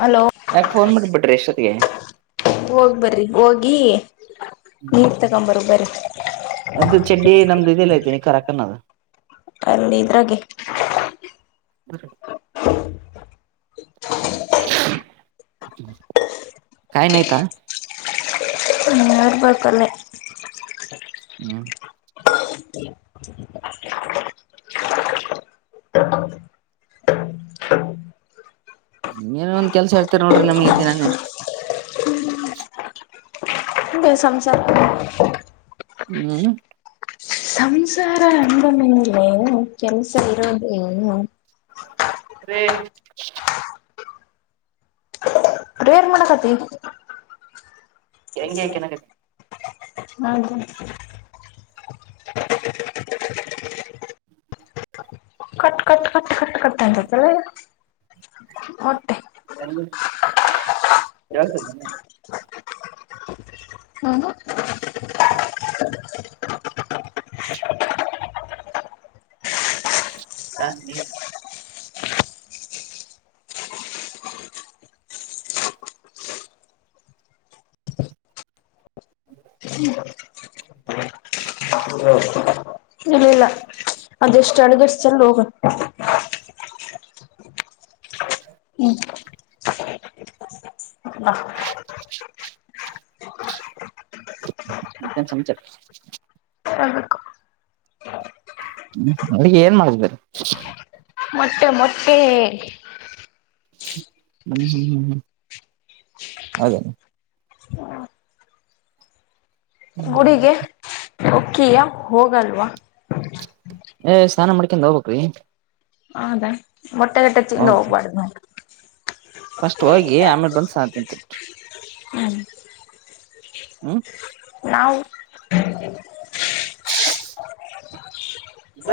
Hello ಯಾಕ್ phone ಮಾಡಿ ಬಿಟ್ಟಿರಿ ಇಷ್ಟೊತ್ತಿಗೆ ಹೋಗ್ ಬರ್ರಿ ಹೋಗಿ [inaudible] ನೀರ್ ತಕೊಂಬರು ಬರಿ ನಂದು ಚಡ್ಡಿ ನಮ್ದು ಇದ ಎಲ್ಲ ಐತಿ ನಿಕ್ಕರ್ ಹಾಕ್ಯಣದ. ಅಲ್ಲಿ ಇದ್ರಾಗೆ [unintelligible] [unintelligible] ಕಾಯ್ನ್ ಅಯ್ತಾ [unintelligible] ಹ್ಮ. [unintelligible] [inaudible] ಇಂಗ ಏನ್ ಒಂದ ಕೆಲಸ ಹೇಳ್ತೀರಿ ನೋಡ್ರಿ [unintelligible] ಹಂಗೆ ಸಂಸಾ [unintelligible] ಹ್ಮ. ಸಂಸಾರ ಅಂದ ಮೇಲೆ ಕೆಲಸ ಇರೋದೆ ಏನು ರೇ [unintelligible] [unintelligible] ಮಾಡಾಕತಿ. [unintelligible] [unintelligible] [unintelligible] ಮೊಟ್ಟೆ. [unintelligible] ಹ್ಮ [unintelligible] ಚ ನೀ [unintelligible] [inaudible] [inaudible] ಇಲ್ಲಿಲ್ಲ ಅದೆ ಎಷ್ಟು ಅಡಗರ್ಸ್ತಲ್ಲ ಹೋಗು ಹ್ಮ್ [inaudible] ಬಾ [inaudible] ಮತ್ತೆನ್ ಸಮಾಚಾರ ಹೇಳ್ಬೇಕು ಹ್ಮ್ ಅಡುಗೆ ಏನ್ ಮಾಡಿದ್ದಾರೆ ಮೊಟ್ಟೆ ಮೊಟ್ಟೆ ಹ್ಮ್ ಹ್ಮ್ ಹ್ಮ್ ಹ್ಮ್ ಹೌದ ಹ್ಮ ಗುಡಿಗೆ ಒಕ್ಕಿಯ ಹೋಗಲ್ವಾ ಏ ಸ್ನಾನ ಮಾಡ್ಕೊಂಡ್ ಹೋಗ್ಬೇಕುರಿ ಹೌದಾ ಮೊಟ್ಟೆಗಟ್ಟೆಚ್ಚಿಂದ ಹೌದ್ರಿ ಹೋಗ್ಬಾರಡ್ದ್ ನ ಫಸ್ಟ್ ಹೋಗಿ ಆಮೇಲೆ ಬಂದ್ ಸಾ ತಿಂತೀನಿ ಹ್ಮ ಹ್ಮ ನಾವು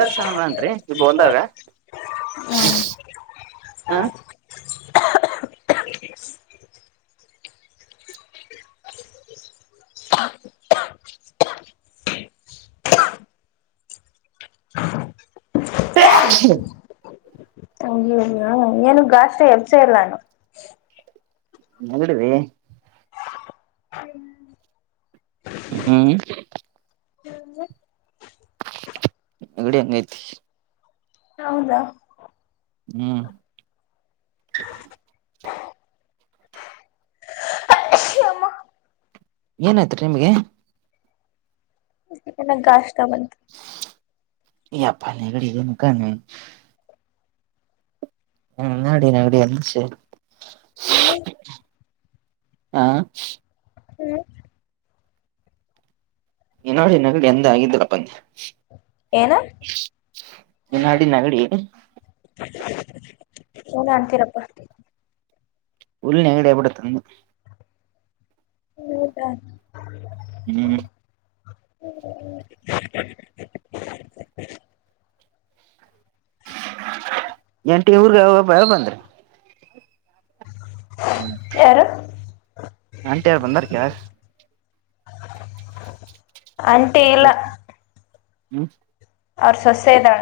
ಇರ್ ಸಾನ ಮಾಡನ್ರಿ ಇಬ ಒಂದಾಗ ಹ್ಮ್ ಹ [unintelligible] ಹ್ಮ್ ಅಯ್ಯಯ್ಯೋ ಏನುಗ್ ಗಾಸ್ಟ್ ಎಪ್ಸೇ ಇಲ್ಲ ನಾನು ನೆಗಡಿ ರಿ ಹ್ಮ್ ಹ್ಮ್ [inaudible] ನೆಗಡಿ ಹೆಂಗೈತಿ ಹೌದ ಹ್ಮ್ ಅಮ್ಮ ಏನಾಯ್ತುರಿ ನಿಮ್ಗೆ ಏನೋ ಗಷ್ಕಾ ಬಂತು ಯ ಪ ನೆಗಡಿ ಇನ್ನು ಕಡಿಮೆ ಆಗಿಲ್ಲ ಹ್ಮ ನಡಿ ನಡಿ ಹ್ಮ್ ಹಾ ಏನ ನೋಡಿ ಎಂದ ಆಗಿದ್ದರಪ್ಪಂದೆ ಏನು ನಾಡಿ ನೆಗಡಿ [inaudible] ಏನೋ ಅಂತಿರಪ್ಪ ಫುಲ್ ನೆಗಡಿ ಆಗ್ಬಿಟ್ಟೈತೆ ಹೌದಾ ಹ್ಮ ಹ್ಮ್ ಆಂಟಿ ಊರ್ಗ ಒಬ್ಬ ಬಂದ್ರಿ ಹ್ಮ್ ಯಾರು ಆಂಟಿ ಯಾರು ಬಂದಾರಕ ಅನ್ ಎಷ್ಟ ಹ್ಮ್ ಅವರ್ ಸೊಸೆನಾ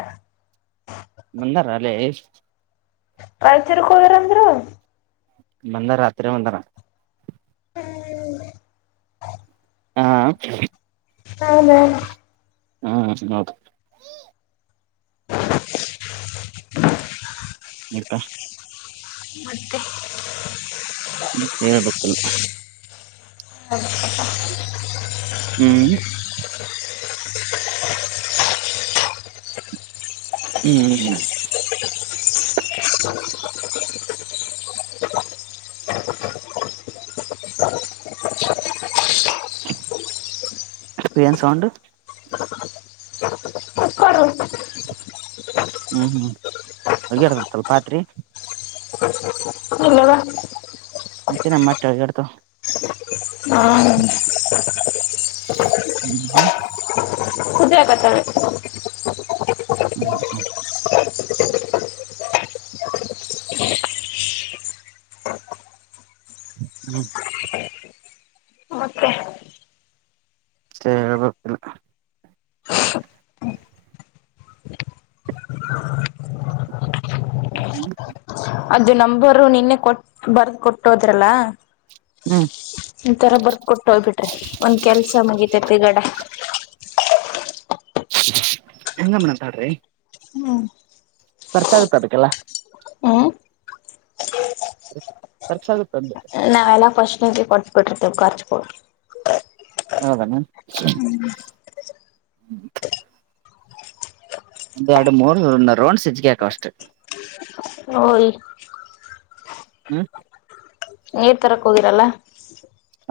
ಬಂದಾರ ಅಲೇ ಕಾಯತಿರೋಕೆ ಹೋಗ್ಯಾರಂದ್ರೆ ನೆನ್ನೆ ರಾತ್ರಿ ಬಂದರ. ಹಾ ಹೌದೇನೋ ಹ್ಮ ಹೌದು ಇರ್ತಾ ಮತ್ತೆ ಹೇಳ್ಬೇಕಿಲ್ ಹ [unintelligible] ಹ್ಮ್ ಹ್ಮ್ ಹ್ಮ್ ಏನ್ ಸೌಂಡೂ ಹ್ಮ್ ಹ್ಮ್ ಅಗ್ಯರ್ತ ಸ್ವಲ್ ಪಾತ್ರಿ ನ್ವ [unintelligible] ಮತ್ತೆ ನಮ್ಮಟ್ಟೆ ಎಳಗಾಡ್ತ ಹಾ ಹ್ಮ್ ಹ್ಮ್ ಹದ್ರಕತಾವೆ ಹ್ಮ್ ಹ್ಮೊ ಹ್ಮ್ ಮತ್ತೆ ಸ ಹೇಳಬೇಕೆಲ್ಲ. ಹ್ಮ್ ಅದು ನಂಬರು ನಿನ್ನೆ ಕೊಟ್ಟ್ ಬರ್ದ್ ಕೊಟ್ಟೋದ್ರಲ್ಲ. ಹ್ಮ್ ಇತರ ಬರ್ದ್ ಕೊಟ್ಟು ಹೋಗ್ಬಿಟ್ರಿ ಒಂದ್ ಕೆಲಸ ಮುಗಿತೈತ್ತಲ್ಲ. ಹೆಂಗಮ್ಮತಾಡ್ರಿ ಹ್ಮ್ ಖರ್ಚ ಆಗುತ್ತೆ ಅದಕ್ಕೆಲ್ಲ. ಖರ್ಚಾಗುತ್ತೆ ಅಂದೇ ನಾವೆಲ್ಲಾ ಫಸ್ಟ್ನಿಗೆ ಕೊಟ್ಟು ಬಿಟ್ರೀ ಖರ್ಚ್ಕಿ ಹೌದೇನೋ ಹ್ಮ್ ಒಂದ್ ಎರಡು ಮೂರು ರೌಂಡ್ ಸಿಜ್ಗೆ ಗೇಟೊ ಅಷ್ಟೇ. ಹ ಹ್ಮ ನೀರ್ ತರಕ್ ಹೋಗಿರಲ್ಲ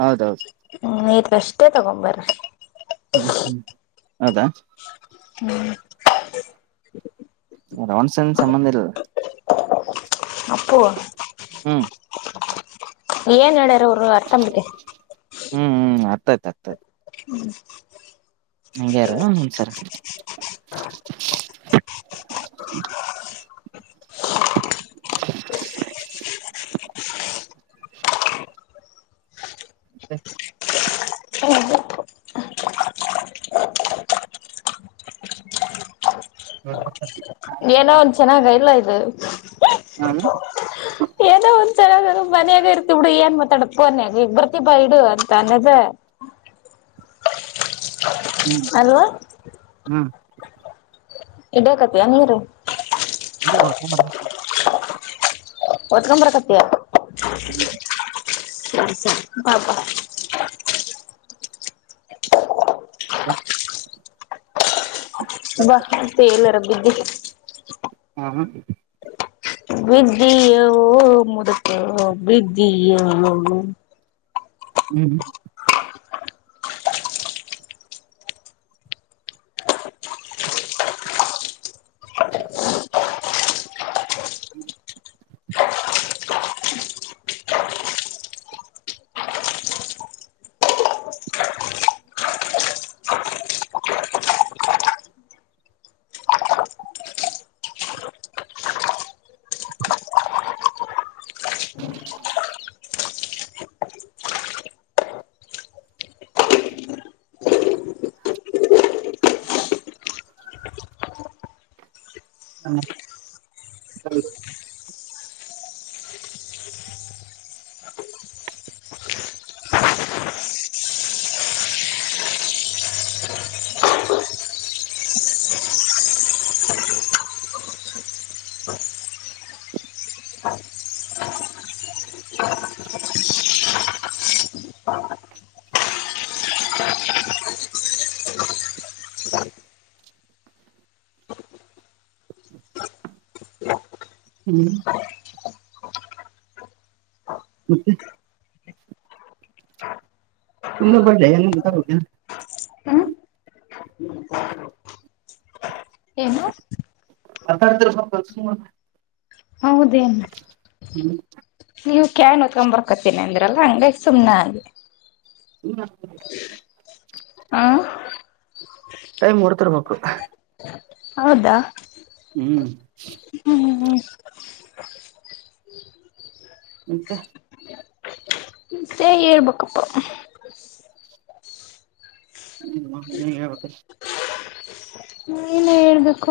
ಹೌದೌದು ಹ್ ನೀರ್ ಅಷ್ಟೇ ತಗೊಂಬರೀ ಹ್ಮ್ ಹ್ಮ್ ಹೌದಾ ಹ್ಮ್ ರಾಸನ್ ಸಂಬಂಧ ಇಲ್ಲ. ಅಪ್ಪು ಹ್ಮ. ಏನ್ ಹೇಳ್ಯಾರ ಅವರು ಅರ್ಥ ಮಾಡ್ಕ. ಹ್ಮ ಹ್ಮ ಅರ್ಥ ಆಯ್ತ ಆತ. ಹ್ಞೂ. ಹಂಗೆ ಇರ ಸರ [inaudible] [inaudible] [unintelligible] ಏನೋ ಒಂದ ಚೆನ್ನಾಗ ಇಲ್ಲ ಇದ ಹಾ [inaudible] ಏನೋ ಒಂದ್ಸರ ಮನ್ಯಾಗ ಇರ್ತಿ ಬಿಡು ಏನ್ ಮಾತಾಡ ಕೊನ್ಯಾಗ ಈಗ ಬರ್ತಿ ಬಾ ಇಡು ಅಂತ ಅನ್ನದ. ಹ್ಮ. ಅಲ್ವಾ ಹ್ಮ. ಇಡಕತಿಯಾ ನೀರು. [unintelligible] ಹೊತ್ತಕೊಂದ ಬರಾಕತ್ತಿಯ ಹ್ಮ. ಸರೀ ಸರಿ ಬಾ ಬಾ [inaudible] ಬಾ ತೆಲರಿ ಬಿದ್ದಿ. [unintelligible] ಬಿದ್ದಿಯೋ ಮುದಕೋ ಬಿದ್ದಿಯೋ ಹ್ಮ. [unintelligible] ಹ್ಮ. [unintelligible] [inaudible] ಹ್ಮ. ಮತ್ತೆ ತುಂಬಾ ಬಡ್ಲೆ ಹೆಂಗ ಬೇಕಾರ ಏನು ಮಾತಾಡ್ತೀರ ಸ್ವಲ್ಪ [unintelligible] ಹೌದೇನ ಹ್ಮ. ನೀವ ಕ್ಯಾನ್ ಹೊತ್ಕೊಂದ ಬರ್ಕತ್ತಿನಿ ಅಂದ್ರಲ್ಲ ಹಂಗಗ ಸುಮ್ನ ಆದೆ. [inaudible] ಆ ಟೈಮ್ ಓಡ್ತಿರ್ಬೇಕ. ಹೌದಾ. ಹ್ಮ. ಹ್ಮ ಹ್ಮ ಹ್ಮ. ಮತ್ತ ಹೆ ಹೇಳಬಕಪ್ಪ ಹ್ಮ್ ನೀನೆ ಹೇಳ್ಬೇಕು. ನೀನೆ ಹೇಳಬೇಕು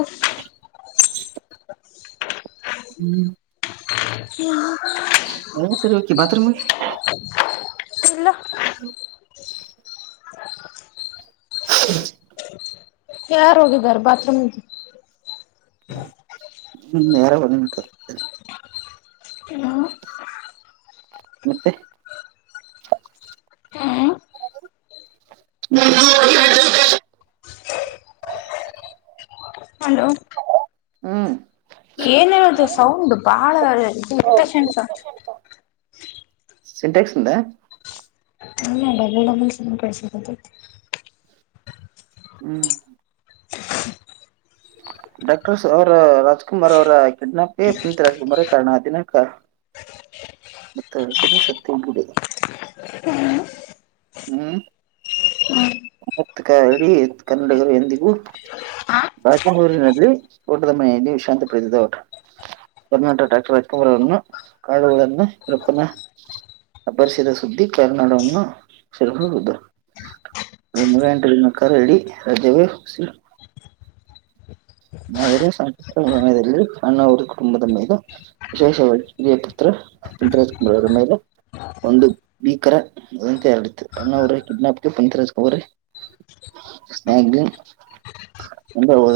ಹ್ಮ್ ಕ [unintelligible] ಎಲ್ಲ ಸಲಿ ಹೋಗತಿ ಬಾತ್ರೂಮ್ ಗೆ ಇಲ್ಲ ಹ ಯಾರು ಹೋಗಿದ್ದಾರೆ ಬಾತ್ರೂಮ್ಗೆ. ಹ್ಮ್ ನೇರ ಬಂದಂಟು ಹ ಮತ್ತೆ ಹ್ಮ್ ಹ್ಮ [unintelligible] ಹ್ಮ್ ಏನೋ ಅದು ಸೌಂಡ್ ಬಹಳ ಇರೀಟೇಶನ್ ಸೌಂಡು ಸಿಂಟೆಕ್ಸ್ಂದ ಇಲ್ಲಡಬು ಚ ಕಳ್ಸೈತಿ [unintelligible] ಹ್ಮ್ ಡಾಕ್ಟರ್ ಸರ್ ರಾಜುಕುಮಾರ್ ಅವರ ಕಿಡ್ನಾಪ್ ಗೆ ಪುನೀತ್ ರಾಜುಕುಮಾರೇ ಆ ಕಾರಣ ದಿನಾಕ ಮತ್ತ ಸರಿ ಸತ್ಯ ಕೂಡದೆ. ಹ್ಮ್ ಹ್ಮ ಮತ್ ಕ ಹೇಳಿ ಕನ್ನಡಿಗರು ಎಂದಿಗೂ ಬೂರಿನಲ್ಲಿ ಊಟದ ಮನ ನೀವು ವಿ ಶಾಂತ ಪ್ರದದ ಓಟ ಕರ್ನಾಟಕ ಡಾಕ್ಟರ್ ರಾಜುಕುಮಾರ್ ಅವನ್ನು ಕಾಣುವುದನ್ನರಪ್ಪನ ಅಪಹರಿಸಿದ ಸುದ್ದಿ ಕರುನಾಡುವನ್ನು ಸರ್ಕೊಂಡ್ದ್ ಎಂಟನಕ ರಡಿ ರಜೆವೇ ಹೋಗಸಿ [unintelligible] ಅದರೇ ಕಷ್ಟ ಸಮಯದಲ್ಲಿ ಅಣ್ಣ ಅವ್ರ ಕುಟುಂಬದ ಮೇಲೆ ವಿಶೇಷವಾಗಿ ಕಿರಿಯ ಪುತ್ರ ಪುನೀತರಾಜ್ ಕುಮಾರ್ ಅವರ ಮೇಲೆ ಒಂದು ಭೀಕರ ವದಂತಿ ಹರಡಿತ್ತು ಅಣ್ಣ ಅವರ ಕಿಡ್ನಾಪ್ ಗೆ ಪುನೀತ್ ರಾಜ್ ಕುಮಾರ್ ಾಗ ಹ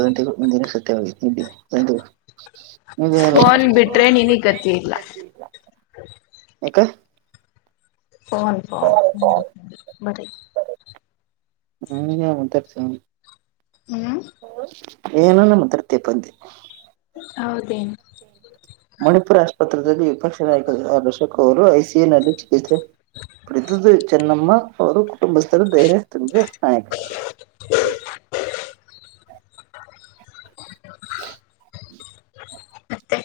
ಗಂಟ [unintelligible] ಮುಂದಿನ ಸತ್ಯವಾಗಿ [unintelligible] ಉದ ಫೋನ್ ಬಿಟ್ರೆ ನಿನಿಗ್ ಗತಿ ಇಲ್ಲ [unintelligible] ಫೋನ್ ಫೋನ್ ನನ್ನದೂ ಬರಿ ಹ್ಮ್ ಉತ್ತರ್ಸ ಹ್ಮ್ ಏನೆನೋ ಮಾತಾಡತ್ತಿಯಪ್ಪ ಅಂದೆ. ಹೌದೇನೋ ಮಣಿಪುರ ಆಸ್ಪತ್ರೆಯಲ್ಲಿ ವಿಪಕ್ಷ ನಾಯಕರು ದಶಕ್ ಅವರು ಐ ಸಿ ಯು ನಲ್ಲಿ ಚಿಕಿತ್ಸೆ [unintelligible] ಚೆನ್ನಮ್ಮ ಅವರು ಕುಟುಂಬಸ್ಥರು ಧೈರ್ಯ ತುಂಬ ನಾಯಕ [inaudible] ಮತ್ತೆ